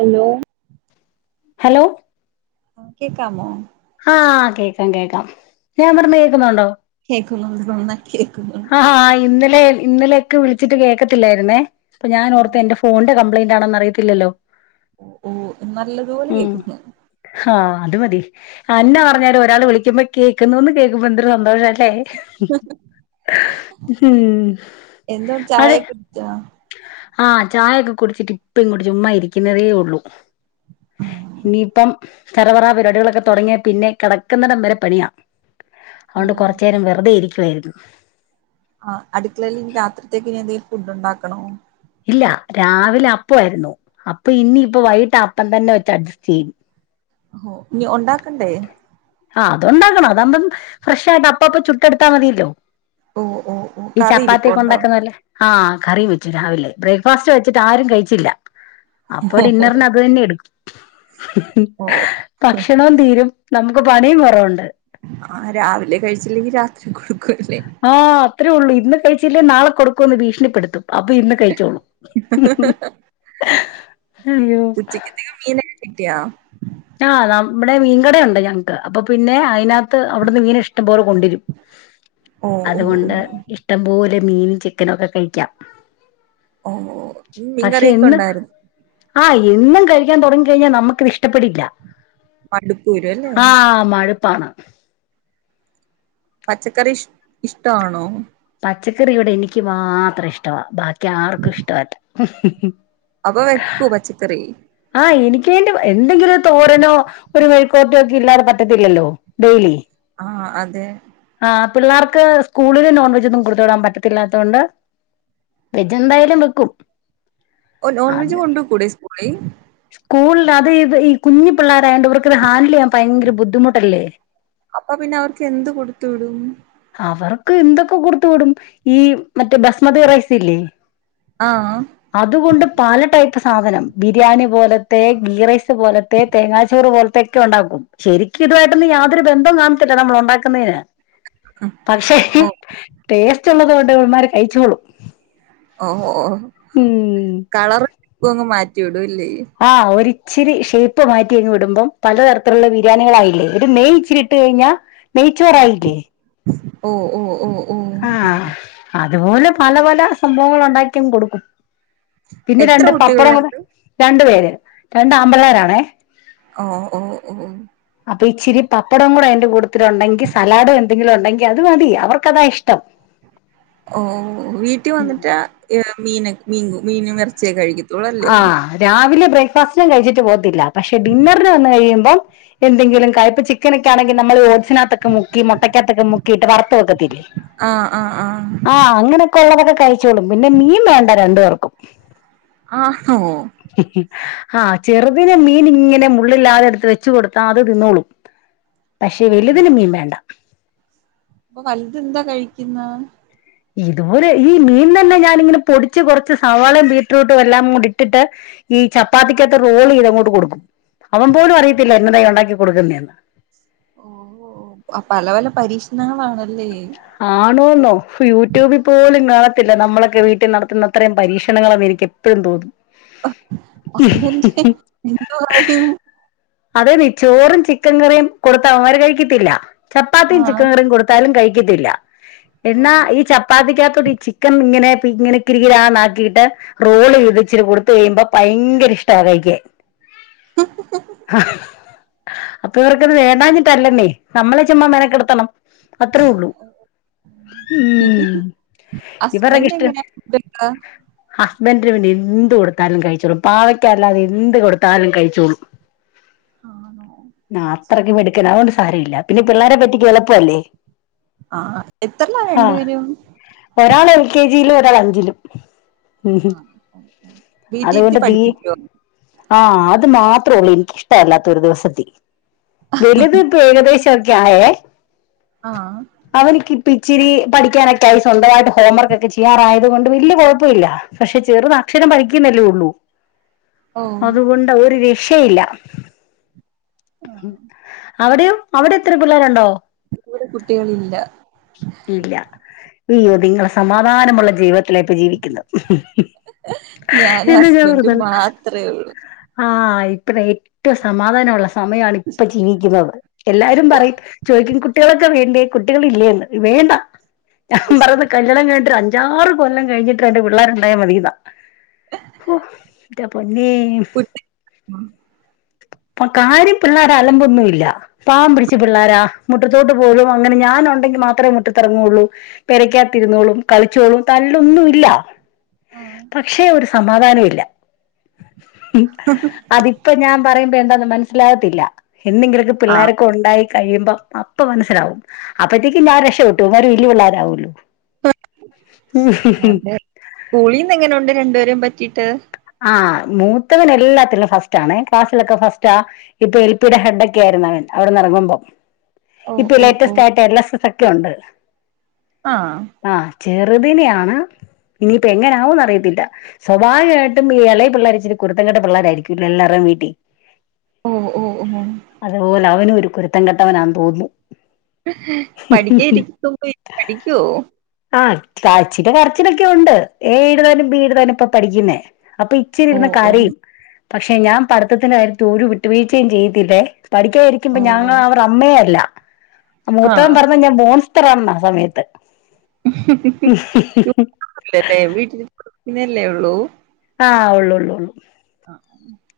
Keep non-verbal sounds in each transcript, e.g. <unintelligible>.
Hello hello ഉം കേക്കാമോ ആഹ് കേക്കാം കേക്കാം ഞാൻ പറഞ്ഞെ കേക്കുന്നുണ്ടോ കേക്കുന്നുണ്ട് നന്നായി കേക്കുന്നുണ്ട് ആഹ് ആഹ് ഇന്നലെ ഇന്നലെക്കെ വിളിച്ചിട്ട് കേക്കത്തില്ലായിരുന്നേ അപ്പ ആഹ് ഞാനോർത്ത് എന്റെ ഫോൺന്റെ കംപയിന്റാണെന്ന് അറിയത്തില്ലല്ലോ ഓഹ് ഓഹ് നല്ലപോലെ ഉം കേക്കുന്ന് ആഹ് അത് മതി അഎന്നാ പറഞ്ഞാലും ഒരാൾ വിളിക്കുമ്പോ കേക്കുന്നുന്ന് കേക്കുമ്പോ എന്തരു സന്തോഷ ല്ലേ ഉം അത് ചാഹ്‌ ആഹ് ചായൊക്കെ കുടിച്ചിട്ട് ഇപ്പെങ്ങോട്ട് ചുമ്മാ ഇരിയ്ക്കുന്നതേ ഒള്ളൂ ഇനിപ്പം ചറപറാ പരിപാടികളൊക്കെ തൊടങ്ങിയാ പിന്നെ കെടക്കുന്നിടം വരെ പണിയാ ഓ അതോണ്ട് കൊറച്ചേരം വെറുതെ ഇരിയ്ക്കുവായിരുന്നു ആഹ് അടുക്കളേല് ഇനി രാത്രിത്തേക്ക് ഇനി എന്തേലും ഫുഡുണ്ടാക്കണോ ഇല്ല രാവിലെ അപ്പവായിരുന്നു അപ്പ ഇനിയിപ്പ വൈകിട്ട് അപ്പം തന്നെ വെച്ച് അഡ്ജസ്റ്റെയ്യും ഹോ ഇനി ഒണ്ടാക്കണ്ടേ ആഹ് അതുണ്ടാക്കണം അതാവുമ്പം ഫ്രഷ് ആയിട്ട് അപ്പപ്പൊ ചുട്ടെടുത്താ മതിയല്ലോ ഓ ഓ ഓ ഈ കറി ചപ്പാത്തിയൊക്കെ ഇരിപ്പുണ്ടോ ഒണ്ടാക്കുന്നപോലെ ആഹ് കറിം വെച്ചു രാവിലേ ബ്രേക്ക്ഫാസ്റ്റ് വെച്ചിട്ട് ആരും കഴിച്ചില്ല അപ്പൊ ഡിന്നറിന് അത് തന്നെ എടുക്കും ഓ ഭക്ഷണോം തീരും നമുക്ക് പണിയും കൊറവുണ്ട് ആഹ് രാവിലെ കഴിച്ചില്ലെങ്കിൽ രാത്രി കൊടുക്കുവല്ലേ. ആഹ് അത്രേ ഉള്ളൂ ഇന്ന് കഴിച്ചില്ലേ നാളെ കൊടുക്കുംന്ന് ഭീഷണിപ്പെടുത്തും. അപ്പൊ ഇന്ന് കഴിച്ചോളൂ അയ്യോ. കിട്ടയാ ആഹ് നമ്മുടെ മീൻകടയുണ്ട് ഞങ്ങക്ക് അപ്പൊ പിന്നെ അയിന ത്ത് അവിടുന്ന് മീന് ഇഷ്ടംപോലെ കൊണ്ടരും ഓ ഓ അതുകൊണ്ട്. ഇഷ്ടം പോലെ മീനും ചിക്കനും ഒക്കെ കഴിക്കാം. ഓഹ് ഓഹ് പക്ഷെ മീൻകറിയൊക്കെ എന്നും ഉണ്ടായിരു ആഹ് എന്നും കഴിക്കാൻ തുടങ്ങി കഴിഞ്ഞാൽ നമുക്കത് ഇഷ്ടപ്പെടില്ല. മട്ക്കൂലെ ആഹ് ആഹ് മടുപ്പാണ്. പച്ചക്കറി ഇഷ് ഇഷ്ട്ടാണോ? പച്ചക്കറി ഇവിടെ എനിക്ക് മാത്രം ഇഷ്ടവാ ബാക്കി ആർക്കും ഇഷ്ടവല്ല. അപ്പ വക്കൂ പച്ചക്കറി ആഹ് എനികുവേണ്ടി എന്തെങ്കിലും തോരനോ ഒരു മെഴിക്കുപുരട്ടി ഒക്കെ ഇല്ലാതെ പറ്റത്തില്ലല്ലോ ഡെയിലി ആഹ് അതെ ആ പിള്ളേർക്ക് സ്കൂളില് നോൺ വെജൊന്നും കൊടുത്തു വിടാൻ പറ്റത്തില്ലാത്തോണ്ട് വെജ് എന്തായാലും വെക്കും ഓ നോൺ വെജ് അത് കൊണ്ടോ കൂടെ സ്കൂളി സ്കൂളിൽ അത് ഇത് ഈ കുഞ്ഞി പിള്ളോരായണ്ട് ഇവർക്ക്ത് ഹാൻഡില് യ്യാൻ ഭയങ്കര ബുദ്ധിമുട്ടല്ലേ അപ്പ പിന്നെ അവർക്ക് എന്ത് കൊടുത്ത് വിടും അവർക്ക് എന്തൊക്കെ കൊടുത്തു വിടും ഈ മറ്റേ ഭസ്മതി റൈസ് ഇല്ലേ ആഹ് അതുകൊണ്ട് പല ടൈപ്പ് സാധനം ബിരിയാണി പോലത്തെ ഗീ റൈസ് പോല തോ തേങ്ങാച്ചോറ് പോലത്തെയൊക്കെ ഉണ്ടാക്കും ശരിക്കും ഇതുവായിട്ടൊന്ന യാതൊരു ബന്ധവും കാണത്തില്ല നമ്മൾ ഉണ്ടാക്കുന്നയിന് പക്ഷേ ഓ ടേസ്റ്റ് ഉള്ളത് കൊണ്ട് ഇവമര് കഴിചോളും ഓ ഓ ഓ കളർങ്ങ് മാറ്റി വിടുല്ലേ ആഹ് ഒരിച്ചിരി ഷേപ്പ് മാറ്റി ങ്ങ് വിടുമ്പോം പലതരത്തിലുള്ള ബിരിയാണികളായില്ലേ ഒരു നെയ്ച്ചിരി ട്ട് കഴിഞ്ഞ നെയ്ച്ചോറ് ആയില്ലേ ഓഹ് ഓഹ് ഓഹ് ഓഹ് ആഹ് അതുപോലെ പല പല സംഭവങ്ങൾ ഉണ്ടാക്കിങ്ങ് കൊടുക്കും പിന്നെ എത്ര രണ്ട് പപ്പടം കൂ കുട്ടികളുണ്ട് രണ്ട് പേര് രണ്ട് ആമ്പിളരാണേ ഓഹ് ഓഹ് ഓഹ് അപ്പൊ ഇച്ചിരി പപ്പടം കൂടെ അതിന്റെ കൂട്ടത്തിൽഉണ്ടെങ്കി സലഡും എന്തങ്കിലും ഉണ്ടെങ്കി അത് മതി അവർക്കത ഇഷ്ടം ടം ഓഹ് വീട്ടിൽ വന്നിട്ട് മീന മീൻ മീൻ എറച്ചിയൊക്കെ കഴിക്കും ആഹ് രാവിലെ ബ്രേക്ക്ഫാസ്റ്റിനും കഴിച്ചിട്ട് പോവത്തില്ല പക്ഷെ ഡിന്നറിന് വന്ന് കഴിയുമ്പോം എന്തെങ്കിലും കായിപ്പി മക്കൊക്കൊെങ്കി നമ്മള് ഓട്സിനകത്തൊെ മുകി മുട്ടക്കത്തൊക്കെ മുക്കിട് വറുത്തത് വക്കത്തില്ലെ ആഹ് ആഹ് ആഹ് ആഹ് അങ്ങനൊക്കെ ഉള്ളതൊക്കെ കഴിച്ചോളും പിന്നെ മീൻ വേണ്ട രണ്ടു പേർക്കും ആഹോ ആ ചെറുതിനെ മീൻ ഇങ്ങനെ മുള്ളില്ലാതെ എടുത്ത് വെച്ച് കൊടുത്താ അത് തിന്നോളും ഉ പക്ഷേ വലുതിന് മീൻ വേണ്ട ഇപ്പൊ വലുത് എന്താ കഴിക്കുന്ന ഇതുപോലെ ഈ മീൻ തന്നെ ഞാനിങ്ങനെ പൊടിച്ച് കുറച്ച് സവാളയും ബീട്രൂട്ടും എല്ലാം കൂടി ഇട്ടിട്ട് ഈ ചപ്പാത്തിക്കത്ത റോൾ ഇതങ്ങോട്ട് കൊടുക്കും അവൻ പോലും അറിയത്തില്ല എന്നതായി ഉണ്ടാക്കി കൊടുക്കുന്നതന്ന് ഓ പല പല പരീക്ഷണങ്ങളാണല്ലേ ആണോെന്നോ യൂട്യൂബിൽ പോലുംങ്ങ പല്ല നമ്മളൊക്കെ വീട്ടിൽ നടത്തുന്ന അത്രയും പരീക്ഷണങ്ങളൊന്ന എനിക്ക് എപ്പോഴും തോന്നും ഹസ്ബൻഡ് എന്ത് പറയും അതെ നീ ചോറും ചിക്കൻ കറിയും കൊടുത്ത അവര് കഴിക്കത്തില്ല ചപ്പാത്തിയും ആഹ് ചിക്കൻ കറിയും കൊടുത്ത ത്താലും കഴിക്കത്തില്ല എന്നാ ഓഹ് ഈ ചപ് പ്പാധിക്കാത്തോട്ട ഈ ചിക്കൻ ഇങ്ങനെ ഇങ്ങനെ കി കിരാന്ന ആക്കിയിട്ട് റോള് ചെയ്ത് ഇച്ചിരി കൊടുത്ത് കഴിയുമ്പോ ഭയങ്കര ഇഷ്ട കഴിക്കാൻ അപ്പൊ ഇവർക്കത് വേണ്ടാഞ്ഞിട്ടല്ലന്നേ നമ്മളെ ചുമ്മാ മെനക്കെട്ത്തണം അത്രേ ഉള്ളൂ ഉം ഇവര്ടെ ഒക്കെ ഹസ്ബൻഡ് ഇഷ്റ്റ് എങ്ങനെയാ ഫുഡൊക്കെ ഹസ്ബൻഡ്ന് വേണ്ടി എന്ത് കൊടുത്താലും കഴിച്ചോളും പാവയ്ക്ക അല്ലാതെ എന്ത് കൊടുത്താലും കഴിച്ചോളും ആണോ ആഹ് അത്രയ്ക്കും മിട്ക്കനാ അതുകൊണ്ട് സാര ഇല്ല പിന്നെ പിള്ളാരേ പറ്റിക്കാൻ എള്പ്പ അല്ലേ <unintelligible> ആഹ് എത്രല്ലാ രണ്ടുപേരും ഒരാൾ എൽ കെ ജിയിലും ഒരാൾ അഞ്ചിലും ഉഉം ഹും ആണോ ഓഹ് ഓഹ് അതുകൊണ്ട് വീട്ടിയിരുത്തി തീ പഠിപ്പിക്കോ ആഹ് അത് മാത്രേ ഉള്ളൂ എനക്ക്ഷ്ട അല്ലാത്ത് ഒരു ദിവസത്തി വെലുത് ഇപ്പോ ഏകദേശൊക്കെ ആയേ ആഹ് അവൻക്ക് ഇപ്പ ഇച്ചിരി പഠിക്ക്യാനൊക്കെ ആയി സ്വന്തവായിട്ട് ഹോംവർക്ക് ഒക്കെ ചെയ്യാറായത് കൊണ്ട് വെല്ല്യെ കൊഴപ്പൊ ഇല്ല പക്ഷെ ചെറുത് അക്ഷരം പഠിക്കുന്നല്ലേ ഉള്ളൂ ഓഹ് അത്കൊണ്ട് ഒരു രക്ഷയില്ല ആഹ് ഉം അവടെയും അവടെ എത്ര പിള്ളേരുണ്ടോ ഇവിടെ കുട്ടികളില്ല ഇല്ല ഇയ്യോ നിങ്ങള് സമാധാനമുള്ള ജീവിതത്തിലാ ഇപ്പ ജീവിക്ക്ന്നത് ഞാനും ഹസ്ബൻഡും മാത്രേ ഒള്ളൂ ആഹ് ഇപ്പത് ഏറ്റവും സമാധാനമുള്ള സമയാണ് ഇപ്പ ജീവിക്ക്ന്നത് എല്ലാരും പറയും ചോയ്ക്കും കുട്ടികളൊക്കെ വേണ്ടേ കുട്ടികളില്ലേന്ന് വേണ്ട ഞാൻ പറയുന്ന് കല്യാണം കഴിഞ്ഞിട്ട് ഒര് അഞ്ചാറ് കൊല്ലം കഴിഞ്ഞിട്ട് രണ്ട് പിള്ളേരുണ്ടായാ മതിന്നാ ഹോ എൻ്റെ പൊന്നേ കുട്ടി പ്പ കാര്യം പിള്ളാര് അലമ്പൊന്നും ഇല്ല പാവം പിടിച്ച പിള്ളാര മു റ്റത്തോട്ട് പോലും അങ്ങനെ ഞാനൊണ്ടെങ്കി മാത്രേ മുറ്റത്തെറങ്ങു ഒള്ളൂ പെരയ്ക്ക്യാത്തിരുന്നോളും കളിച്ചോളും തല്ലൊന്നും ഇല്ല പക്ഷെ ഒരു സമാധാനം ഇല്ല അതിപ്പൊ ഞാൻ പറയുമ്പോ എന്താന്ന് മനസ്സിലാവത്തില്ല എന്നെങ്കിലൊക്കെ ആഹ് പിള്ളാരൊക്കെ ഒണ്ടായി കഴിയുമ്പം അ പ്പ മനസ്സിലാവും അപ്പഴ്ത്തേയ്ക്ക് ഞാൻ രക്ഷപെട്ടു ഇവന്മാര് വെല്ല്ല്യെ പിള്ളേര് ആവുവാലോ അതെ സ്കൂളീന്ന് എങ്ങനെ ഉണ്ട് രണ്ട്പേരേം പറ്റീട്ട് ആഹ് മൂത്തവൻ എല്ലാത്തിലും ഫസ്റ്റ് ആണേ ക്ലാസ്സിലൊക്കെ ഫസ്റ്റാ ഇപ്പ എൽപിയുടെ ഹെഡൊക്കെ ആയിരുന്നു അവൻ അവിടെന്ന് എറങ്ങുമ്പം ഓഹ് ഇപ്പൊ ഓഹ് ലേറ്റസ്റ്റ് ഓഹ് ആയിട്ട് എൽ എസ് എസ് ഒക്കെ ഉണ്ട് ആഹ് ആഹ് ചെറുതിനിനെയാണ് ഇനിയിപ്പ എങ്ങനെ ആവുന്ന് അറിയത്തില്ല സ്വ ഭാവികമായിട്ടും ഈ എളയ പിള്ളാര് ഇച്ചിരി കുരുത്തം കെട്ട പിള്ളോരായിരിക്കുല്ലോ എല്ലാരേം വീട്ടി ഓഹ് ഓഹ് ഒഹ് ഉം അതുപോലെ അവനും ഒരു കുരുത്തം കെട്ടവാനാന്ന് തോന്നുന്നു പഠിക്ക്യാ ഇരിക്കുമ്പൊ <unintelligible> പഠിക്ക്യോ ആഹ് കാ ചില വർക്കിനൊക്കെ ഉണ്ട് യെ എഴുതാനും ബി എഴുതാനും ഇപ്പ പഠിക്ക്ന്നേ അപ്പ ഇച്ചിരി ഇര്ന്ന് ഓഹ് ഓഹ് കരയും പക്ഷെ ഞാൻ പഠ്ത്തത്തിന്റെ കാര്യത്തി ഒരു വിട്ടുവീഴ്ചയും ചെയ്യത്തില്ലേ പഠിക്ക്യാ ഇരിക്കുമ്പ ഞങ്ങ ഓഹ് അവര്ടെ അമ്മേ അല്ല അഹ് മൂത്തവൻ ആഹ് പറ യും ഞാൻ മോൺസ്റ്ററാണെന്ന് ആ സമയത്ത് <unintelligible> ല്ലല്ലേ വീട്ട്ല് കുഞ്ഞല്ലേ ഉള്ളൂ ആഹ് ഒള്ളൊള്ളൊള്ളൂ ആഹ് <unintelligible>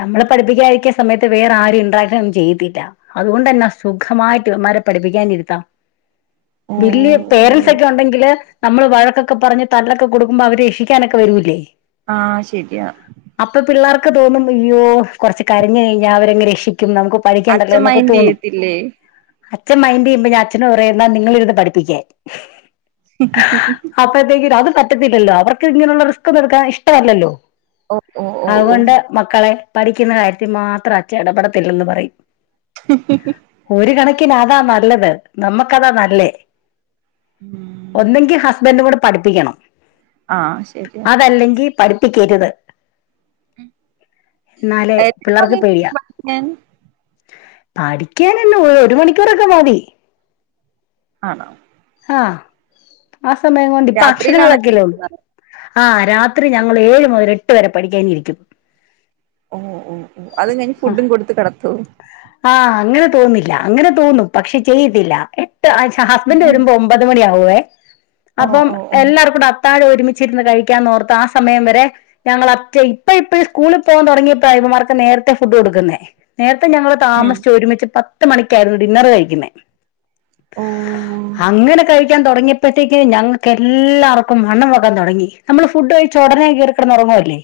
നമ്മള് പഠിപ്പിക്കായിരിക്കുന്ന സമയത്ത് വേറെ ആരേം ഇൻട്രാക്ഷൻ ഒന്നും ചെയ്യത്തില്ല അതുകൊണ്ടെന്നാ സുഖമായിട്ട് ഇവന്മാരെ പഠിപ്പിക്കാൻ ഇരുത്താം ഓ വല്യ പേരന്റ്സ് ഒക്കെ ഉണ്ടെങ്കില് നമ്മള് വഴക്കൊക്കെ പറഞ്ഞ് തല്ലൊക്കെ കൊടുക്കുമ്പോ അവര് രക്ഷിക്കാനൊക്കെ വരൂല്ലേ ആഹ് ശെരിയാ അപ്പൊ പിള്ളേർക്ക് തോന്നും അയ്യോ കുറച്ച് കരഞ്ഞ് കഴിഞ്ഞാൽ അവരങ്ങ് രക്ഷിക്കും നമുക്ക് പഠിക്കണ്ടല്ലോ അച്ഛൻ എന്നൊക്കെ മൈൻഡ് തോന്നും ചെയ്യത്തില്ലേ അച്ഛൻ മൈൻഡ് ചെയ്യുമ്പോ ഞാനച്ഛനോട് പറയും നിങ്ങളിരുന്ന് പഠിപ്പിക്കാൻ <unintelligible> അപ്പോഴത്തേക്കും അത് പറ്റത്തില്ലല്ലോ അവർക്ക് ഇങ്ങനെയുള്ള റിസ്ക് ഒന്നും എടുക്കാൻ ഇഷ്ടമല്ലല്ലോ ഓ ഓ ഓ ഓ അതുകൊണ്ട് മക്കളെ പഠിക്കുന്ന കാര്യത്തിൽ മാത്രം അച്ഛൻ ഇടപെടത്തില്ലെന്ന് പറയും <inaudible> ഒരു കണക്കിന് അതാ നല്ലത് നമ്മക്കതാ നല്ലേ ഉം ഒന്നെങ്കിൽ ഹസ്ബൻഡ് കൂടെ പഠിപ്പിക്കണം ആഹ് ശരിയാ അതല്ലെങ്കിൽ പഠിപ്പിക്കരുത് എന്നാലേ എത്ര പിള്ളേർക്ക് പേടിയ സമയത്ത് പഠിക്കാൻ പഠിക്കാനല്ലോ ഒരു മണിക്കൂറൊക്കെ മതി ആണോ ആഹ് ആ സമയം കൊണ്ട് ഇപ്പ രാത്രിയിലാണോ അക്ഷരങ്ങളൊക്കെല്ലേ ഉള്ളൂ ഇരിക്കുന്നത് ആഹ് രാത്രി ഞങ്ങൾ ഏഴ് മുതൽ എട്ട് വരെ പഠിക്കാൻ ഇരിക്കും ഓഹ് ഓഹ് ഓഹ് അത് കഴിഞ്ഞ് ഫുഡും കൊടുത്ത് കിടത്തുവോ ആഹ് അങ്ങനെ തോന്നില്ല അങ്ങനെ തോന്നും പക്ഷെ ചെയ്യത്തില്ല എട്ട് ഹസ്ബൻഡ് വരുമ്പോ ഒമ്പത് മണി ആവും പോവേ ഓ അപ്പം ഓ ഓ എല്ലാർക്കൂടെ അ അത്താഴം ഒരുമിച്ചിരുന്ന് കഴിക്കാൻ ഓർത്ത് ആഹ് സമയം വരെ ഞങ്ങളറ്റ ഇപ്പൊ ഇപ്പ സ്കൂളിൽ പോകാൻ തുടങ്ങിയപ്പോ ഇവന്മാർക്ക് നേരത്തെ ഫുഡ് കൊടുക്കുന്നെ നേരത്തെ ഞങ്ങള് ഉം താമസിച്ച് ഒരുമിച്ച് പത്ത് മണിക്കായിരുന്നു ഡിന്നറ് കഴിക്കുന്നേ ഓ അങ്ങനെ കഴി ക്കാൻ തുടങ്ങിയപ്പോഴത്തേക്ക് ഞങ്ങൾക്ക് എല്ലാവർക്കും വണ്ണം വെക്കാൻ തുടങ്ങി നമ്മള് ഫുഡ് കഴിച്ച് ഉടനെ കയറിക്കടന്ന് ഉറങ്ങുവല്ലേ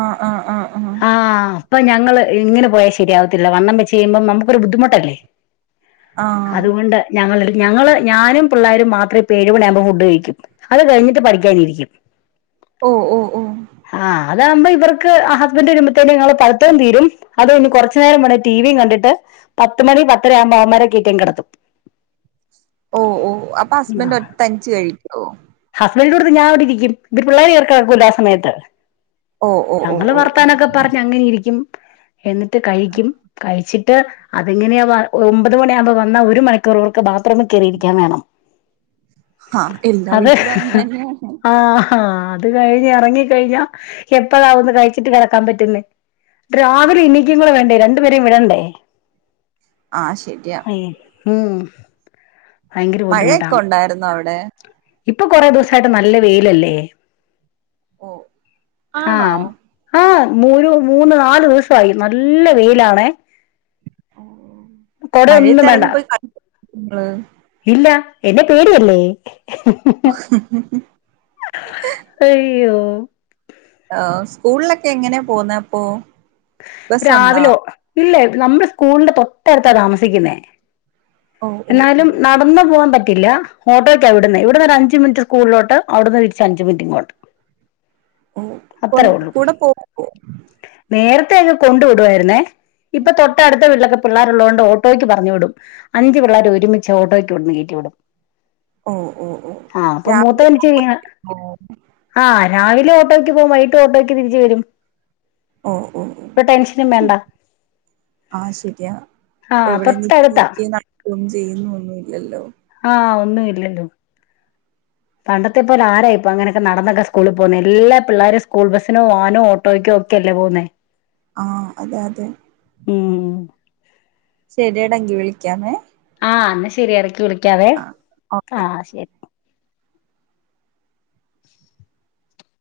ആഹ് ആഹ് ആഹ് ആഹ് ആഹ് അപ്പൊ ഞങ്ങള് ഇങ്ങനെ പോയാ ശെരിയാവത്തില്ല വണ്ണം വെച്ച് കഴിയുമ്പം നമുക്കൊരു ബുദ്ധിമുട്ടല്ലേ ആഹ് അതുകൊണ്ട് ഞങ്ങള് ഞങ്ങള് ഞാനും പിള്ളരും മാത്രം ഇപ്പോൾ ഏഴ്മണിയാകുമ്പോൾ ഫുഡ് കഴിക്കും അത് കഴിഞ്ഞിട്ട് പഠിക്കാനിരിക്കും ഓഹ് ഓഹ് ആഹ് അതാകുമ്പോ ഇവർക്ക് ഹസ്ബൻഡ് വരുമ്പത്തേന് ഞങ്ങളെ പഠുത്തോം തീരും അത് കൊണ്ട് കുറച്ച് നേരം വരെ ടീവിയും കണ്ടിട്ട് പത്ത് മണി പത്തരയാവുമ്പവന്മാരെ കേറ്റിയങ്ങ് കിടത്തും ഓഹ് ഓഹ് അപ്പൊ ഹസ്ബൻഡ് ഒ തനിച്ച് കഴിക്കുവോ ഹസ്ബൻഡിന്റെ കൂട്ടത്തിൽ ഞാനവിടിരിക്കും ഇവര് പിള്ളേര് കേറി കെടക്കൂല്ലേ ആഹ് സമയത്ത് ഓ ഓ ഓ ഞങ്ങള് ഓ ഓ വർത്താനൊക്കെ പറഞ്ഞ് അങ്ങനെ ഇരിക്കും എന്നിട്ട് ആ കഴിക്കും കഴിച്ചി ട്ട് അതെങ്ങനെയാ ഒമ്പത് മണിയാകുമ്പോ വന്നാ ഒരു മണിക്കൂറിവർക്ക് ബാത്റൂമിൽ കയറിയിരിക്കാൻ വേണം ആഹ് എല്ലാ വീട്ടിലും അങ്ങനെ തന്നെയാണ് ആഹ് അത് കഴിഞ്ഞ് ഇറങ്ങി കഴിഞ്ഞാ എപ്പഴാ ഒന്ന് കഴിച്ചിട്ട് കിടക്കാൻ പറ്റുന്നെ രാവിലെ എണീക്കുംകൂടെ വേണ്ടേ രണ്ടു പേരേം വിടണ്ടേ ആഹ് ശെരിയാ ഉം ഉം ഭയങ്കര മഴയൊക്കെ ബുദ്ധിമുട്ടാണ് ഉണ്ടായിരുന്നോ അവിടെ ഇപ്പൊ കൊറെ ദിവസായിട്ട് നല്ല വെയിലല്ലേ ഓഹ് ആഹ് ആഹ് മൂ മൂന്ന് നാലൂസായി നല്ല വെയിലാണേ ഓഹ് മഴയത്ത് കൊടയൊന്നും വേണ്ട എറങ്ങിപ്പോയി കളിക്കോ കുഞ്ഞുങ്ങള് ഇല്ല എന്നെ പേടി അല്ലേ ഉ അയ്യോ ആഹ് സ്കൂളിലൊക്കെ എങ്ങനെയ പോവുന്നേ അപ്പോ രാവിലോ ഇല്ല നമ്മള് സ്കൂളിന്റെ തൊട്ടടുത്ത താമസിക്കുന്നേ ഓ ഓ ഓ എന്നാലും ന ടന്ന് പോവാൻ പറ്റില്ല ഓട്ടോയ്ക്ക വിടുന്നെ ഇവിടുന്ന് അഞ്ച് മിനിറ്റ് സ്കൂളിലോട്ട് അവിടുന്ന് തിരിച്ച് അഞ്ച് മിനിറ്റ് ഇങ്ങോട്ട് ഓഹ് കൊൺ അത്രേ ഉള്ളൂ കൂടെ പോവോ നേരത്തെ അങ്ങ് കൊണ്ടു വിടുവായിരുന്നേ ഇപ്പൊ തൊട്ടടുത്ത വിട്ടിലോക്ക പിള്ളേരുള്ളതുകണ്ട് ഓട്ടോയ്ക്ക് പറഞ്ഞുവിടും അഞ്ച് പിള്ളേരെ ഒരുമച്ച് ഓട്ടോയ്ക്ക് ഇവിടുന്ന് കേറ്റിവിടും ഓഹ് ഓഹ് ഓഹ് ആഹ് അപ്പൊ മൂത്തവൻ എന്ത്‌ ചെയ്യാ ആഹ് ആഹ് രാവിലെ ഓട്ടോക്ക് പോവും വൈകിട്ടും ഓട്ടോയ്ക്ക് തിരിച്ചു വരും ഓഹ് ഓഹ് ഓഹ് ഒരു ടെൻഷനും വേണ്ട ആഹ് ശരിയാ ആ എവിടെ നിക്കി തൊട്ടടുത്താ <unintelligible> ചെയ്യുന്നു ഒന്നുല്ലല്ലോ ആഹ് ഒന്നും ഇല്ലല്ലോ പണ്ടത്തെപ്പോലെ ആരായിപ്പോ അങ്ങനെയൊക്കെ നടന്നൊക്കെ സ്കൂള് പോവുന്ന എല്ലാ പിള്ളേരും സ്കൂൾ ബസിനോ വാനോ ഓട്ടോ ട്ടോയ്ക്കോ ഒക്കെയല്ലേ പോവുന്നെ ആഹ് അതെ അതെ ഉം ഉം ശരിയട എങ്കി വിളിക്കാമേ ആഹഹ് എന്ന ശരി എടക്ക് വിളിക്കാവേ ആഹ് ഓക്കെ ആഹ് ശരി